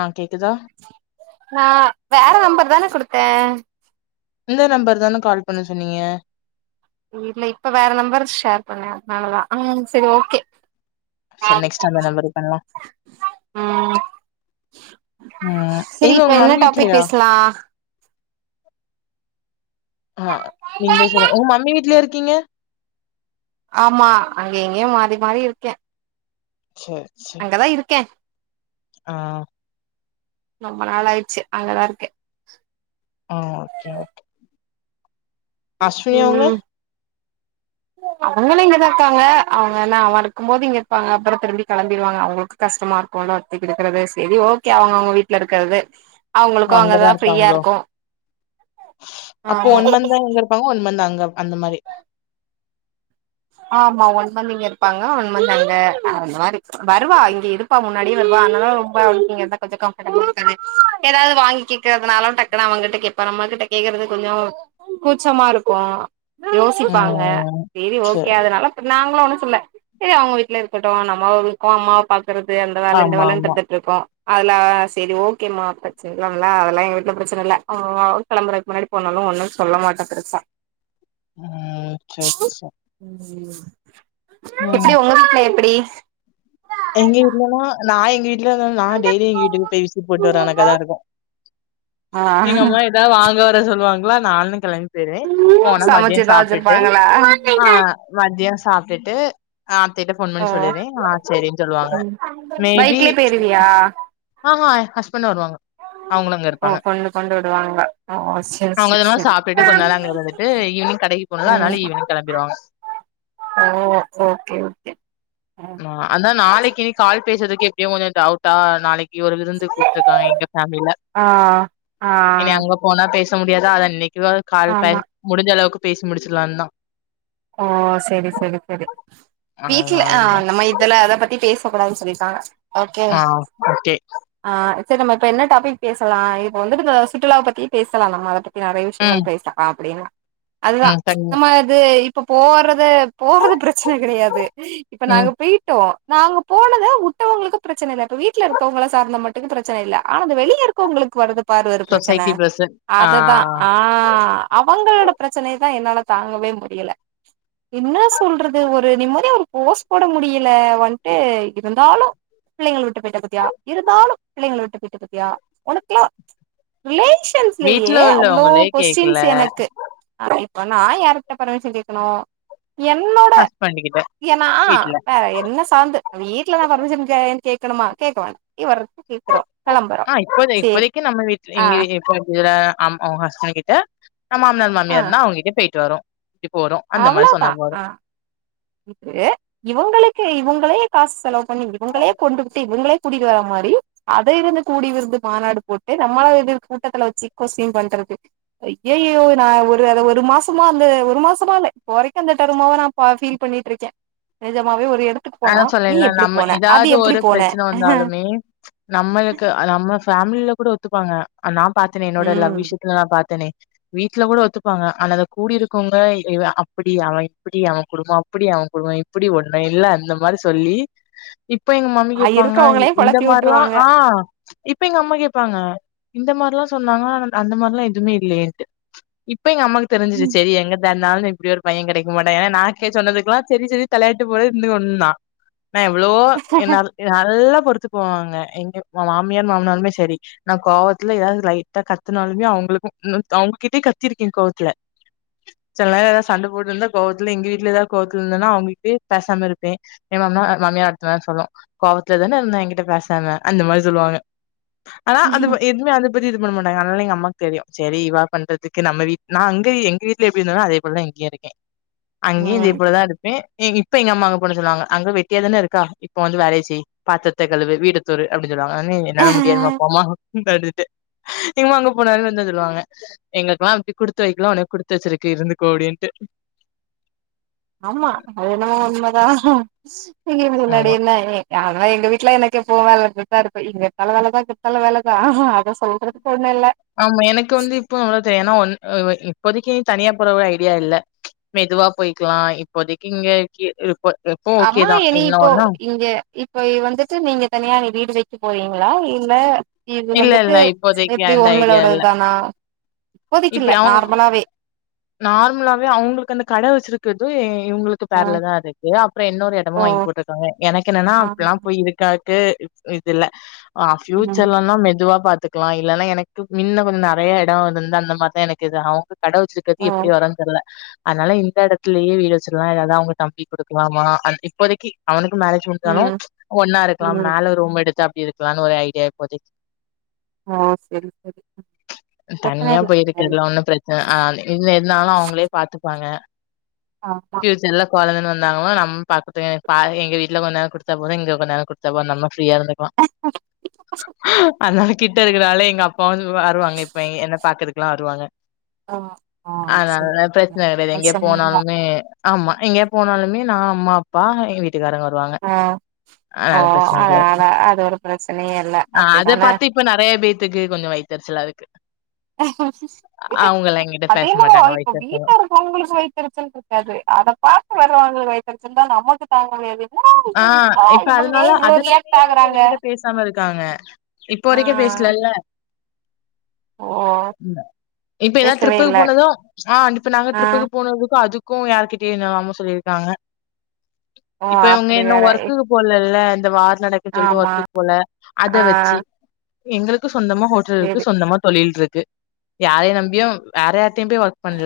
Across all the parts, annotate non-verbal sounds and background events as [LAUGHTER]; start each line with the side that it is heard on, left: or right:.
left: அ கேக்குதா
right: நா வேற நம்பர்தானே குடுத்தே
left: இந்த நம்பர்தான கால் பண்ண சொன்னிங்க
right: உள் இல்ல இப்ப வேற நம்பர் ஷேர் பண்ணே அதனாலதா அ செரி ஓகே
left: சரி
right: ஆம்
left: நெக்ஸ்ட் அந்த நம்பருக்கு பண்லாம்.
right: ம்
left: ம்
right: செரி
left: எங்க
right: இப்ப
left: உங்க
right: என்ன
left: மம்மி
right: டாபிக்
left: வீட்லயா?
right: பேச்லா
left: அ நீங்ளே சொல்லு உங்க மம்மி வீட்லயா இருக்கீங்க
right: ஆமா அங்கே இங்கேயு மாறி மாறி இருக்கே அங்கதா இருக்கே
left: அ
right: ரொம்ப நாள் ஆயிடுச்சி அங்கதா இருக்கே
left: ஆ ஓகே ஓகே அஸ்வினி அவுங்க
right: அவுங்களு இங்கதா இருக்காங்க அவுங்க என்னா அவ இருக்கும்போது இங்க இருப்பாங்க அப்ரோ திரும்பி கிளம்பிருவாங்க அவங்களுக்கு கஷ்டமாறு கோலாத்தி விடுக்கிறதே சேரி ஓகே அவுங்க அவுங்க வீட்ல இருக்கிறது
left: அங்கதா இருப்பாங்களோ அப்ப
right: ஆமா
left: ஒன் மந்தா அங்க இருப்பாங்க ஒன் மந்த அங்க அந்த மாரி
right: ஆமா ஒன் மந்த் இங்க இருப்பாங்க ஒன் மந்த் அங்க அந்த மாரி வருவா இங்க இருப்பா முன்னாடியு வருவா அதனால ரொம்ப கொஞ்சோ கம்பர்டபுல் தானே ஏதாது வாங்கி கேக்றதுனால டக்கு அவங்கிட்ட கேப்பா கிட்ட கேக்றது கொஞ்சோ கூச்சமா இருக்கு யோசிப்பாங்க
left: ம்
right: சேரி ஓகே
left: சரி.
right: அதனால நாங்ளு ஒண்ணு ல்ல சேரி அவுங்க வீட்ல இருக்கட்டு நம்மவும் இருக்கோ அம்மாவ பாக்கறது அந்த வேல இந்த
left: ஆமா
right: வேலன்னு
left: ஆமா.
right: இருந்துட்டு இருக்கோ அதுலா செரி ஓகேம்மா ப்ரச்சன இல்லாமலா அதெல்லா எங்க வீட்ல பிரச்சன இல்ல அ கெலமுறக்கு முன்னாடி ஃபோன் ஒன்னு சொல்ல மாட்ட பெருசா
left: ம் செரி செரி
right: எப்டி ஒங்க வீட்ல எப்புடி
left: எங்க வீட்லலா நா எங்க வீ இல்லல்ல நா டெய்லி எங்க வீட்டுக்கு போய் விசிட் போட்டு வர கணக்கதா இருக்கு
right: ஆ
left: எங்க அம்மா ஏதா வாங்க வர சொல்லுவாங்ளா நானு கெளம்பி போய்டுவே போனா மதிய
right: சமைச்சுதா
left: சாப்டுட்டு
right: வச்சிருப்பாங்களா
left: ஆ மதிய சாப்டுட்டு ஆத்தைட்ட ஃபோன்
right: ஓ
left: பண்ணி சொல்லிருவே சேரினு சொல்வாங்க
right: ம்
left: மேபி
right: பைக்லயே போயிருவியா
left: ஆஹ்ஹா [UNINTELLIGIBLE] அவுங்களு அங்க
right: ஓ
left: இருப்பாங்க
right: கொண்டு கொண்டு விடுவாங்க ஓ செரி
left: அவங்களு
right: செரி
left: அங்க
right: செரி
left: சாப்ட்டு கொஞ்ச
right: ம்
left: நேர அங்க இருந்துட்டு ஈவ்னிங் கடைக்கு போனும்ல
right: ம்
left: ஆதனால ஈவ்னிங் கெளம்பிடுவாங்க
right: ஓ ஓகே ஓகே ம்
left: அதா நாளைக்கி நீ கால் பேசுதுக்கு எப்டியு கொஞ்ச டவுட்டா நாளைக் ஒரு விருந்து கூப்ட்ருக்காங்க எங்க ஃபேமிலில
right: ஆ ஆ
left: இனி அங்க போனா பேச பேச முடியாதா அதா இன்னைக்கு கால் பே
right: ஆமா
left: முடிஞ்ச அளவுக்கு பேசி முடிச்சிடலான்தா
right: ஓ செரி செரி செரி வீட்ல ஆ
left: அதனாலதா
right: நம்ம இதுல அத பத்தி பேசக்கூடாதுனு சொல்லிருக்காங்க
left: ஆ ஓகே
right: சரி நம்ம இப்ப என்ன டாபிக் பேசலா இப்ப வந்துட்டு இந்த சுற்றுலாவ பத்தியே பேசலா நம்ம வந்துட்டு நெறைய
left: ம்
right: விஷயங்கள் பேசலா அப்டினு அதுதா
left: ம் சரிங்க
right: நம்ம இது இப்ப போறது போறது பெரச்சன கெடையாது இப்ப
left: ம்
right: நாங்க போயிட்டோ நாங்க போனது வுட்டவங்களுக்கு பிரச்சனை இல்ல இப்ப வீட்ல இருக்கிறவுங்கள சார்ந்த மட்டுகு பிரச்சன இல்ல ஆனா இந்த வெளிய இருக்குவுங்களுக்கு வருது பாரு ஒரு பெரச்சன
left: சொசைட்டி ப்ரெசன்ட் ஆ
right: அதுதா ஆஹ் அவுங்களோட பெரச்சனய தா என்னால தாங்கவே முடியல என்ன சொல்றது ஒரு நிம்மதியா ஒரு போஸ்ட் போட முடியல வந்ட்டு இருந்தாலு பிள்ளைங்கள விட்டு போய்ட பத்தியா இருந்தாலு பிள்ளைங்கள விட்டு போய்ட பத்தியா உனக்குலா விலை ஷன்ஸ்லேயே
left: வீட்ல
right: அவ்ளோ
left: உள்ளவங்களே கேக்கல
right: கொஸ்ட்டின்ஸ் எனக்கு ஆபெ பண்ணா யாருட்ட பர்மிஷன் கேட்கணு என்னோட
left: ஹஸ்பண்ட் கிட்ட
right: ஏனா
left: வீட்ல
right: வேற என்ன சார்ந்து அ வீட் ட்ல நா பர்மிசன் கெயன் கேக்கணுமா கேக்கவேண்டா கி வரது
left: ஆஹ் இப்போத இப்போதைக்கு நம்ம வீட்ல
right: ஆ
left: எங்க இப்ப இததா ஆமா அவுங்க ஹஸ்பண்ட் கிட்ட நா மாமனார்
right: ஆ
left: மாமியார் இருந்தா அவுங்ககிட்ட போயிட்டு வரோ இப் போறோ அந்த மாரி சொன்னா போது
right: க்கு இவுங்களுக்கு இவுங்களே காசு செலவு பண்ணி இவுங்களே கொண்டு விட்டு இவுங்களே கூட்டிட்டு வர மாரி அதய இருந்து கூடி இருந்து மாநாடு போட்டு நம்மாள எதிர் கூட்டத்துல வச்சி கொஸ்டீன் பண்றது ஐய்யய்யோ நா ஒரு அத ஒரு மாசமா வந்து ஒரு மாசமா இல்ல இப்போ வரைக்கு அந்த தருமாவ நா பா ஃபீல் பண்ணிட்டுருக்கே நிஜமாவே ஒரு எ
left: அதா சொல்லேல நம்ம ஏதாவது ஒரு
right: போன
left: பெரச்சன வந்தாலுமே நம்மளுக்கு அ நம்ம ஃபேமில கூட ஒத்துப்பாங்க நா பாத்தேனே என்னோட
right: ம்
left: லவ் விஷயத்துல நா பாத்தேனே வீட்ல கூட ஒத்துப்பாங்க ஆனா அத கூடி இருக்கோங்கை இவ அப்டி அவே இப்டி அவே குடும்போ அப்டி அவ அவுங் குடும்போ இப்டி ஒன்ன இல்ல இந்த மாரி சொல்லி இப்ப எங்க மம்மி
right: அ
left: கேப்பாங்க
right: இருக்கவங்களையு
left: இந்த
right: கொழப்பி
left: மாரிலா
right: விட்டுருவாங்க
left: ஆ இப்ப எங்க அம்மா கேப்பாங்க இந்த மாரிலா சொன்னாங்க ஆனா அந்த மாரிலா ‌‌எதுமே இல்லயேன்ட்டு இப்ப எங்க அம்மாக்கு தெரிஞ்ரிச்சு
right: ம்
left: செரி எங்கத் தடுனாலு இப்டி ஒரு பையே கெடைக்க மாட்டா ஏனா நாக்கே சொன்னதுக்கெல்லா செரி செரி தலையாட்டு போல இருந்து ஒன்னா நா எவ்ளோ என்னால நல்ல பொறுத்து போவாங்க எங்க மாமியார் மாமனாருமே செரி நா கோவத்துல ஏதாவது லைட்டா கத்துனாலுமே அவுங்க உங்களுக்கு நெக்ஸ்டு அவுங்ககிட்டயே கத்திருக்கே கோவத்துல சில நேரோ எதாவது சண்ட போட்டு இருந்தா கோவத்துல எங்க வீட்ல எதாவது கோவத்துல இருந்தனா அவுங்ககிட்டயே பேசாம இரு பே என் மாமனார் மாமியார் அடுத்த நாள் சொல்லு கோவத்துல தான இருந்தா என்கிட்ட பேசாம அந்த மாரி சொல்லுவாங்க ஆனா அது பத் எதுவுமே அத பத்தி இது பண்ண மாட்டாங்க அதனால எங்க அம்மா தெரியு செரி இவ பண்றதுக்கு நம்ம வீட்‌‌‌‌ நான் அங்க எங்க வீட்ல எப்டி இருந்தேனோ அதே போல தா இங்கேயு இருக்கே அங்கேயு இதே போல தா இருப்பே இப்ப எங்க அம்மா அங் போன சொல்லுவாங்க அங்க வெட்டியா தான இருக்கா இப்ப வந்து வேலய செய் பாத்தரத்த கழுவு வீட்டத்தூரு அப்டின் சொல்லுவாங்க ஒடனே என்னால முடியாதுமா போமா ம் அப்டின்ட்டு எங்க அம்மா அங்க போனாலு இத தா சொல்லுவாங்க எங்களுக்கெல்லா அப்டி குடுத்து வைக்கல உனக்கு குடுத்து வச்சிருக்கு இருந்துகோ அப்டின்ட்டு
right: ஆமா அது என்னமோ உண்ம தா இங்கேயு
left: ஆமா
right: முன்னாடில்லயே அதலா எங்க வீட்ல எனக்கு எப்பவு வேல இருந்துகிட்டு தா இருக்கு இங்க இருந்தாலு வேல தா அங்க இருந்தாலு வேல தா அத சொல்றே
left: ஆமா எனக்கு வந்து இப்போ அவ்ளோ தெரியா ஏனா ஒன் அதுவாக்கி இப்போதைக்கு தனியா போற ஒரு ஐடியா இல்ல மெதுவா போயிக்கலா இப்போதைக்கு இங்க கீ இருப் போ எப்போ ஓகே
right: அம்மா
left: தா
right: இனி
left: என்ன
right: இப்போ
left: ஒண்ணு
right: இங்க இப்போ இது வந்துட்டு நீங்க தனியா வீடு வச்சு போறீங்களா இல்ல இது
left: இல்ல,
right: வந்துட்டு
left: இல்ல இப்போதைக்கு
right: எப்டி
left: அந்த ஐடியா
right: உங்களோடது
left: இல்ல.
right: தானா இப்போதைக்கு இல்ல
left: இப்படி அவங்க
right: நார்மலாவே
left: நார்மலாவே அவுங்களுக்கு அந்த கடை வச்சிருக்குறது எ இவுங்களுக்கு
right: ஆ
left: பேர்ல தா இருக்கு அப்றோ இன்னொரு எடமு
right: ஓ
left: வாங்கி போட்டுருக்காங்க எனக்கு என்னனா
right: ஆ
left: அப்டிலா போய் இருக்கா ட்டு இ இது இல்ல ஆ
right: ம்
left: ஃப்யூச்சர்லனா மெதுவா பாத்து த்துக்லா இல்லனா எனக்கு மின்ன கொஞ்ச நெறையா எடோ இருந்துருந்தா அந்த மார்தா எனக்கு இதாகு கட வச்சுக்க
right: ஓ
left: தி எப்டி வரன் தெர்ல அதனால இந்த எடத்துலயே வீடு வச்சுர்லா இல்லனா அவ்ங்க தம்பிக்கு குடுக்லாமா அன் இப்போதைக்கு அவனுக் மேரேஜ் முடிஞ்சாலு
right: ம்
left: ஒன்னா இருக்லா
right: ம்
left: மேல ரூம் எடுத்து அப்டி இருக்லானு ஒரு ஐடியா இப்போதைக்கி
right: ஆ செரி செரி பிரச்சன
left: தனியா
right: இல்ல
left: போயிருக்கிறதுலா ஒன்னு பிரச்சன ஆ அந்த இனிமே என்ன ஆனாலு அவுங்களே பாத்துப்பாங்க
right: ஆமா
left: ஃபியூச்சர்லக் கொழந்தனு வந்தாங்கலு நம் பாக்கட்டு பாதி எங்க வீட்ல கொஞ்ச நேர குடுத்தா போது இங்க கொஞ்ச நேர குடுத்தா போது நம்ம ஃப்ரீயா இருந்துக்கலா அதனால கிட்ட இருக்கனால எங்க அப்பா வந்து வருவாங்க இப்ப என்ன பாக்குறதுக்குலா வருவாங்க
right: ஆ ஆ சரி
left: அதனாலதா
right: சரி
left: பிரச்சன வேற எங்கெ
right: பிரச்சன இல்ல
left: போனாலுமே ஆமா எங்கே போனாலுமே நா அம்மா அப்பா எங்க வீட்டுக்காரங்க வருவாங்க
right: ஆ ஓ
left: அதனால பிரச்சன கெடையாது
right: அதனால அது ஒரு பிரச்சனையே இல்ல
left: அத
right: அப்டிதான
left: பாத்து இப்ப நெறையா பேத்துக்கு கொஞ்ச வைத்தெருச்சல் சலா இருக்கு அவங்கலாம் என்கிட்ட
right: அது
left: பேச
right: என்னவோ
left: மாட்டாங்க
right: இப்ப
left: வயித்தெரிச்சலும்.
right: வீட்ல இருக்குறவ்ங்களுக்கு வைத்தெரிச்சல் இருக்காது அத பாக்க வர்றவ்ங்களுக்கு வைத்தெரிச்சல் இருந்தா நமக்கு தாங்க முடியாது என்னடா
left: ஆ
right: இது என்னப்பா
left: இப்ப
right: இவங்க ஏ
left: அதுனால
right: இவ்ளோ ரியாக்ட்
left: அதுனாலயே அவுங்க
right: ஆகுறாங்க
left: எங்கிட்ட பேசாம இருக்காங்க‌ இப்போ
right: ஆ
left: வரைக்கு பேசல எல்ல
right: ஓ
left: இப்ப எதாது
right: பேசவே
left: ட்ரிப்புக்கு
right: இல்ல
left: போனது ஆ இப்ப நாங்க
right: ஆ
left: ட்ரிப்புக்கு போனதுக்கு அதுக் கு யாருகிட்டயு என்னலாமோ சொல்லிருக்காங்க
right: ஓ
left: இப்ப இவ்ங்க
right: அப்டி
left: இன்னு
right: வேற
left: ஒர்க்குக்கு போலல இந்த வார் நடக்குன் சொல்ட்டு
right: ஆமா
left: ஒர்க்குக்கு போல அத
right: ஆ
left: வச்சு எங்களுக்கு சொந்தமா ஹோட்டல்
right: செரி
left: இருக்கு சொந்தமா தொழில் இருக்கு யாரையு நம்பியு வேற யார்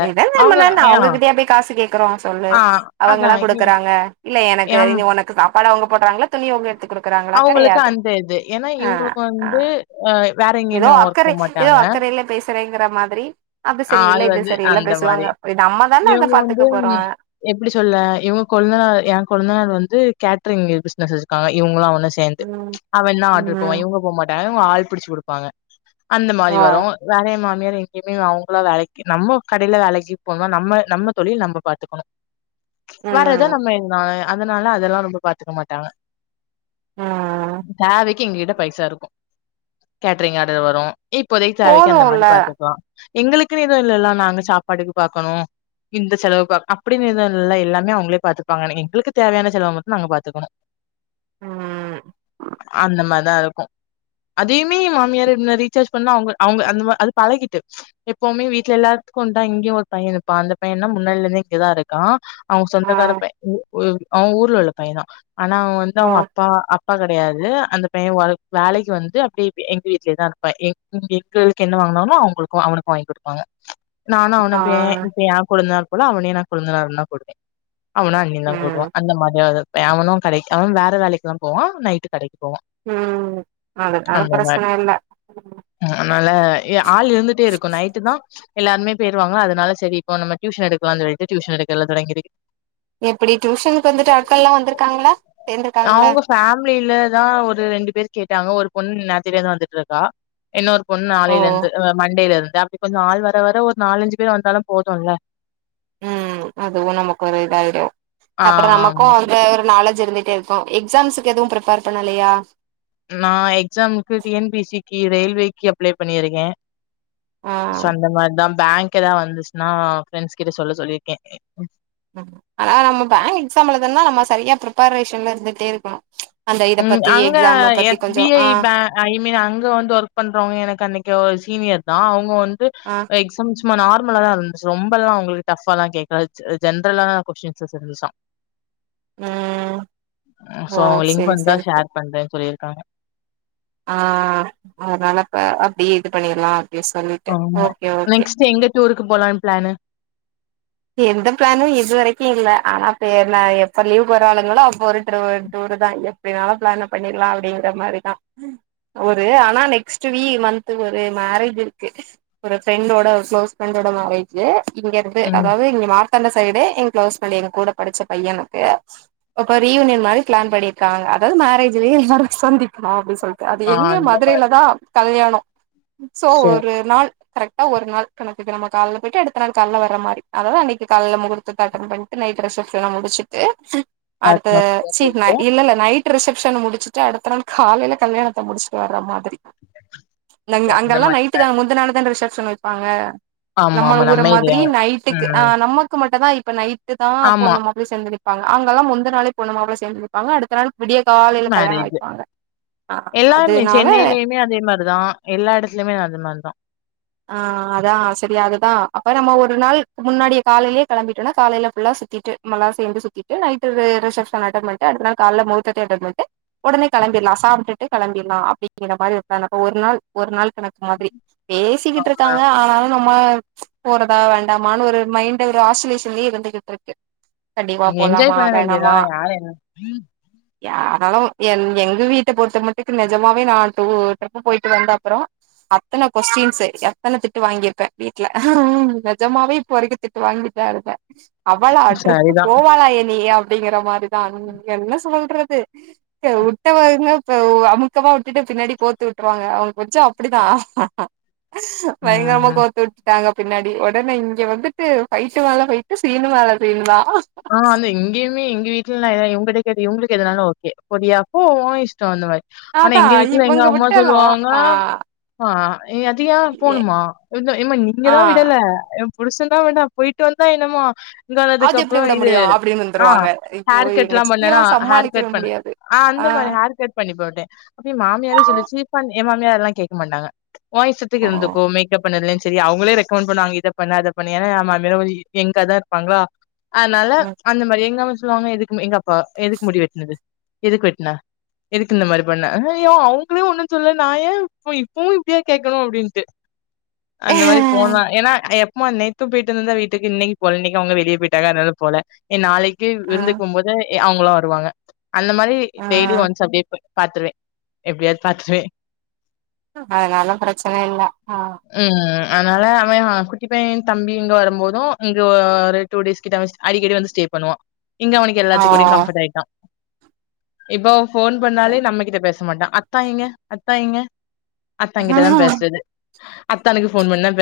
right: நீ தான கல்யாண பண்ண நா அவ்ங்ககிட்டயா போய் காசு கேக் குறோ சொல்லு
left: ஆ
right: அவங்களா
left: அதான் எ
right: குடுக்குறாங்க இல்ல எனக்கு
left: எம்
right: இனி ஒனக்கு காப்பாடு அவ்ங்க போட்றாங்களா துணி அவ்ங்க எடுத்
left: அவுங்களுக்கு அந்த இது ஏனா இவ்ங்களுக்கு வந்து அ வேற
right: எதோ
left: எங்கேயுமே ஒர்க் போ
right: அக்கறை எதோ
left: மாட்டாங்க.
right: அக்கறைல பேசுறேங்கிற மாதிரி அது
left: ஆ
right: செரி இல்ல இது
left: வந்து
right: செரி இல்ல
left: அந்த மாரி.
right: பேசுவாங்க இத நம்ம தானே அத பாத்துக்க போறோ
left: எப்டி சொல்ல இவுங்க கொழுந்தனார எ கொழுந்தனாரு வந் ந்து கேட்ரி்ங் இது பிஸ்னஸ் வச்சுருக்காங்க இவுங்களா ஒன்னு சேந்து
right: ம்
left: அவந்தா ஆட்ரு போவா
right: ம்
left: இவ்ங்க போ மாட்டாங்க இவ்ங்க ஆள் பிடிச்சு குடுப்பாங்க அந்த மாரி
right: ஆ
left: வரு வேற எ மாமியாரு எங்கேயுமே அவ்ங் களா வேலைக்கு நம்ம கடைல வேலைக்கு போணு நம்ம நம்ம தொழில் நம்ம பாத்துக்கணு வரத
right: ம்
left: நம்ம எதுனால அதனால அதெல்லா ரொம்ப பாத்துக்க மாட்டாங்க
right: ம்
left: தேவைக்கு எங்ககிட்ட பைசா இருக்கு கேட்ரிங் ஆர்டர் வரு இப்போதைக்கு தேவைக்கு அந்த
right: போதுல்ல
left: மாரி பாத்துக்குறோ எங்களுக்குன்னு எதுவு இல்லல்ல நாங்க சாப்பாடுக்கு பாக்கணு இந்த செலவுக அப்டினு எதுவு இல்ல எல்லாமே அவ்ங்களே பாத்துப்பாங்கனே எங்களுக்கு தேவையான செலவ மட்டு நாங்க பாத்துக்கணு
right: ம்
left: அந்த மார் தா இருக்கு அதையுமே எ மாமியாரு என்ன ரீசார்ஜ் பண்ணா அவ்ங்க அவ்ங்க அந்த மார் அது பழகிட்டு எப்பவுமே வீட்ல எல்லார்த்துக்குந் தா இங்கயு ஒரு பைய இருப்பா அந்த பையன்னா முன்னாடில இருந்தே இங்கதா இருக்கா அவ்ங்க
right: ஆ
left: சொந்தக்கார பைய ம் உ அவ்ங்க ஊர்ல உள்ள பையந்தா ஆனா அவ்ங்க வந்து
right: ஆ
left: அவ்ங்க அப்பா அப்பா கட் கெடையாது அந்த பைய வொல் வேலைக்கு வந்துட்டு அப்டி இப்டி எங்க வீட்லே தா இருப்பா [INAUDIBLE] எங்களுக்கு என்ன வாங்குனாலு அதா அவ்ங்களுக்கு அவனுக் கு வாங்கி குடுப்பாங்க நானு
right: ஆ
left: அவன இப்பே இப்ப ஏ கொழுந்தனார் போல அவனயு நா கொழுந்தனாருந்தா கூப்டுவே அவனு அண்ணின் தா கூப்டுவா
right: ம்
left: அந்த மாதிரியா இருப்பே அவனு கடைக் அவனு வேற வேலைக்குத்தான் போவா நைட்டு கடைக்கு போவா
right: ம் அதனால
left: அந்த மாரி
right: பிரச்சன இல்ல
left: ம் னால ஏ ஆள் இருந் க்கு நைட்டு தா எல்லாருமே போய்ருவாங்க அதனால செரி இப்போ நம்ம டியூஷன் எடுக்லான் சொல்லிட்டு டியூஷன் எடுக்கெல்லா தொடங்கிரு
right: எப்டி டியூஷனுக்கு வந்துட்டு அக்கால்லா வந்திருக்காங்களா சேந்திருக்காங்களா
left: அவங்க ஃபேமிலிலதா ஒரு ரெண்டு பேர் கேட்டாங்க ஒரு பொண்ணு நேத்தில இருந்து வந்துட்டு இருக்கா இன்னொரு பொண்ணு
right: ஓ
left: நாளையில இருந்து மண்டேல இருந் அப்டி கொஞ்சோ ஆள் வர வர ஒரு நாலஞ்சு பேர் வந்தாலு போதுல்ல
right: உம் அதுவு நமக்கு ஒரு இதாயிடு அப்றோ நமக்கு
left: ஆமா.
right: வந்து ஒரு நாலஞ்சு ச்சு இருந்துடே இருக்கு எக்ஸாம்ஸக்கு எதுவு ப்ரீப்பேர் பண்ணலயா
left: நா எக்ஸாமக்கு டிஎன்பிசிக்கு ரயில்வேக்கு அப்ளை பண்ணியிருக்கே
right: ஆ
left: சே அந்த மாரிதா பேங்க் எதா வந்துச்சுன்னா ஃபிரெண்ஸ் கிட்ட சொல்ல சொல்லியிருக்கே
right: ஆன நம்ம பேங்க் எக்ஸாம் எழுதனுனா நம்ம சரியா ப்ரிப்பரேஷன்ல இருந்துட்டே இருக்கணு அந்த இத
left: ம்
right: பத்தி
left: அங்க
right: எக்ஸாம பத்தி
left: எஸ்
right: கொஞ்சோ
left: பி ஐ
right: ஆ
left: பே ஐ மீன் அங்க வந்து ஒர்க் பண்றவங்க எனக்கு அன்னைக்கு சீனியர் தா அவங்க வந்து
right: ஆ
left: எக்ஸா சும்மா நார்மல தான் இருந்துச்சு ரொம்பல்லா உங்களுக்கு டஃப்பாலா கேட்கா ஜென்ரலான நா கொஸ்டின்ஸஸ் இருந்துச்சா
right: ம்
left: சோ
right: ஓ
left: அவங்க லிங்க்
right: செரி
left: வந்துா
right: செரி செ
left: ஷேர் பண்றேன்னு சொல்லியிருக்காங்க
right: ஆ அதனால இப்பே அப்டியே இது பண்ணிடலா
left: ஆ நெக்ஸ்ட் எங்க டூருக்கு போலான் பிளானு
right: எந்த பிளானு இது வரைக்கு இல்ல ஆனாப்ப எப்ப லீவ் போற ஆளுங்களோ அப்ப ஒரு டூர் அதுதா எப்டினாலு பிளான பண்ணிடலா அப்டிங்கற மாரிதா ஒரு ஆனா நெக்ஸ்ட் வீ மந்த்த் ஒரு மேரேஜ் இருக்கு ஒரு ஃப்ரெண்டோட ஒரு க்ளோஸ் ஃப்ரெண்டோட இந்தாமா வெஜ்ஜு இங்க
left: ம்.
right: அதாது இங்க மார் அந்த சைடு என் க்ளோஸ் ஃபிரெண்டு எ கூட படுச்ச பையனுக்கு அப்ப ரீயூனிய மாரி பிளான் பண்ணிருக்காங்க அதாது மேரேஜ்லேயேல்லாரு சந்திப்போ அப்டின்னு சொல்ட் அது
left: ஆ
right: எங்க
left: அந்த மாரி.
right: மதுரையில தா கல்யாணோ சோ
left: சரி.
right: ஒரு நாள் கரெக்ட் ஒரு நாள் கணக்கு நம் காலயிட்டு அடுத்த நாள் கால வர மாரி அததா அன்னைக்கு கால முகூர்தத்த அட்டன் பண்ணிட்டு நைட் ரிசப்ஷன்லா முடிச்சிட்டு அடுத்த
left: பாத்மா வழியா
right: சீ நா
left: போயிட்டு
right: இல்ல இல்ல நைட் ரிசப்ஷன முடிச்சுட்டு அடுத்த நாள் காலையில கல்யாணத்தை முடிச்சுட்டு வர மாரி
left: சோ அந்த
right: அங்கெல்லா
left: மாரி
right: நைட்டு தா
left: பிளான்.
right: முந்த நாளு தா ரிசப்ஷன் வெப்பாங்க
left: ஆமா,
right: நம்மல
left: ஆமா.
right: ஊர
left: நம்ம ஏரியா.
right: மாரி நைட்டுக்கு ஆ
left: ம்.
right: நமக்கு மட்டுமதா இப்ப நைட்டு தா
left: ஆமா.
right: பொண்ணு மாப்புள சேந்து நிக் ப்பாங்க அங்கெல்லா முந்த நாளே பொண்ணு மாப்புள சேர்ந்து நிப்பாங்க அடுத்த நாள் விடிய காலைல கல்யாண வெப்பாங்க
left: எல்லாருமே சென்னையிலயுமே அதே மாரிதா எல்லா எடத்துலயுமே அதே மாரிதா
right: ஆ அதா செரி அதுதா அப்ப நம்ம ஒரு நாள் முன்னாடியே காலையிலயே கெளம்பிட்டோம்னா காலையில ஃபுல்லா சுத்திட்டு மறு நாள் சேந்து சுத்திட்டு நையிட்டு ரிசப்சன் அட்டன் பன்னிட்டு அடுத்த நாள் காலைல முகூர்த்த அட்டன் பண்ணிட்டு கெளம்பவேண்டியது தா கெளம்பிடலா சாப்பிட்டுட்டு கெளம்பிடலாம அப்டிங்கிற மாரி ஒரு நாள் ஒரு நாள் கணக்கு மாதிரி தூங்கிட்டு
left: ஆ
right: இருக்காங்க ஆனாலு நம் போறதா வேண்டாமான்னு ஒரு மைண்டு ஒரு ஆசுலேஷன்லயே இருந்துகிட்டு இருக்கு கண்டிப்பா
left: என்ஜாய்
right: போலாமா
left: பண்ண
right: வேணாமா
left: வேண்டியதுதான் யார் என்ன
right: யா அனாலு என் எங்க வீட்ட பொறுத்த மட்டுக்கு நிஜமாவே நா டூர் ட்ரிப்பு போயிட்டு வந்த அப்றோ அத்தன கொஸ்டீன்ஸ்சு எத்தன திட்டு வாங்கியிருப்பே வீட்டுல ஆம் நெஜமாவே இப்ப வரைக்கு திட்டு வாங்கிட்டு தா இருக்கே அவளா டிரிப்பு
left: சரிதான்.
right: போவாளா இனி அப்படிங்கிற மாரிதா நீ என்ன சொல்ல விட்றது வுட்டவளுக அமுக்கமா விட்டுட்டு பின்னாடி கோத்து விட்டுருவாங்க அவங்க புச்சு அப்டி நா பயங்கரமா
left: ம்.
right: கோத்து விட்டுட்டாங்க பின்னாடி ஒடனே இங்க வந்துட்டு ஃபைட்டு மேல ஃபைட்டு சீனு மேல சீனு தா
left: ஆ வந்து எங்கயமே எங்க வீட்டுலேல எவ் விட கேட்ட இவுங்களுக்கு எதனாலு ஓகே போரியா போ உ இஷ்டோ அந்த மாரி ஆனா
right: அதா
left: எங்க வீட்டுல எங்க
right: இவங்க
left: அம்மா
right: விட்டாலு
left: சொல்லுவாங்க
right: ஆ
left: ஆ ஏ அத்தியா
right: ஏ
left: போணுமா ஏமா இங்கதா
right: ஆ
left: விடல புருசந்தா வேண்டா போயிட்டு வந்தா என்னமா இங்க
right: அது
left: அதுக்கப் அப்ப
right: எப்டி விட
left: இது
right: முடியு அப்டின்னு
left: ஆ
right: வந்துருவாங்க ஐயோ
left: ஹேர்
right: எங்க
left: கட்லா பண்ணேனா
right: சித்தியெல்லா
left: ஹேர்
right: சமாளிக்கவே
left: கட் பண்ணே
right: முடியாது
left: ஆ அந்த மாரி ஹேர் கட் பண்ணி போட்டே அப்டி மாமியாரே சொல்லிச்சு பண்ணு ஏ மாமியா அதெல்லா கேக்க மாட்டாங்க ஓ இஷ்டத்துக்கு இருந்துக்கோ மேகப் பண்ணதுலையு செரி அவங்களே ரெக்கமண்ட் பண்ணுவாங்க இத பண்ணு அத பண்ணு ஏனா மாமியாரு கொஞ்சோ எங்கா தா இருப்பாங்களா அதனால
right: ம்
left: அந்த மாரி எங்கம்மா சொல்லுவாங்க எதுக்கு எங்க அப்பா எதுக்கு முடி வெட்னது எதுக்கு வெட்ன எதுக்கு இந்த மாதிரி பண்ண அய்யோ அவங்களே ஒன்னு சொல்ல நா ஏ இப் இப்பவு இப்படியா கேட்கணு அப்டின்ட்டு அந்த மாரி போன ஏனா எப்போ நேத்து போயிட்டு வந்தேதா வீட்டுக்கு இன்னைக்கு போல இன்னைக்கு அவுங்க வெளிய போயிட் டாங்க அதனால போல ஏ நாளைக்கு
right: ஆ
left: விருந்துக்கு போது அவுங்களு வருவாங்க அந்த மாரி
right: ஆ
left: டெய்லி ஒன்ஸ் அப்டியே போய் பாத்துருவே எப்டியாவது பாத்துருவே
right: அதனால பிரச்சன இல்ல ஆ
left: ம் அதனால அவே அ குட்டி பைய தம்பி இங்க வரும்போது இங்க அ டூடேஸ் கிட்ட ஒன்ஸ் அடிக்கடி வந்து ஸ்டே பண்ணுவா இங்க அவனுக்கு
right: ஆ
left: எல்லாத்து கூடையு கம்ஃர்ட் ஆயிட்டா இப்போ ஃபோன் பண்ணாலே நம்ம கிட்ட பேச மாட்டா அத்தா எங்க அத்தா எங்க அத்தா கிட்ட தா
right: ஓ
left: பேசுறது அத்தானுக்கு ஃபோன் பண்ணி பே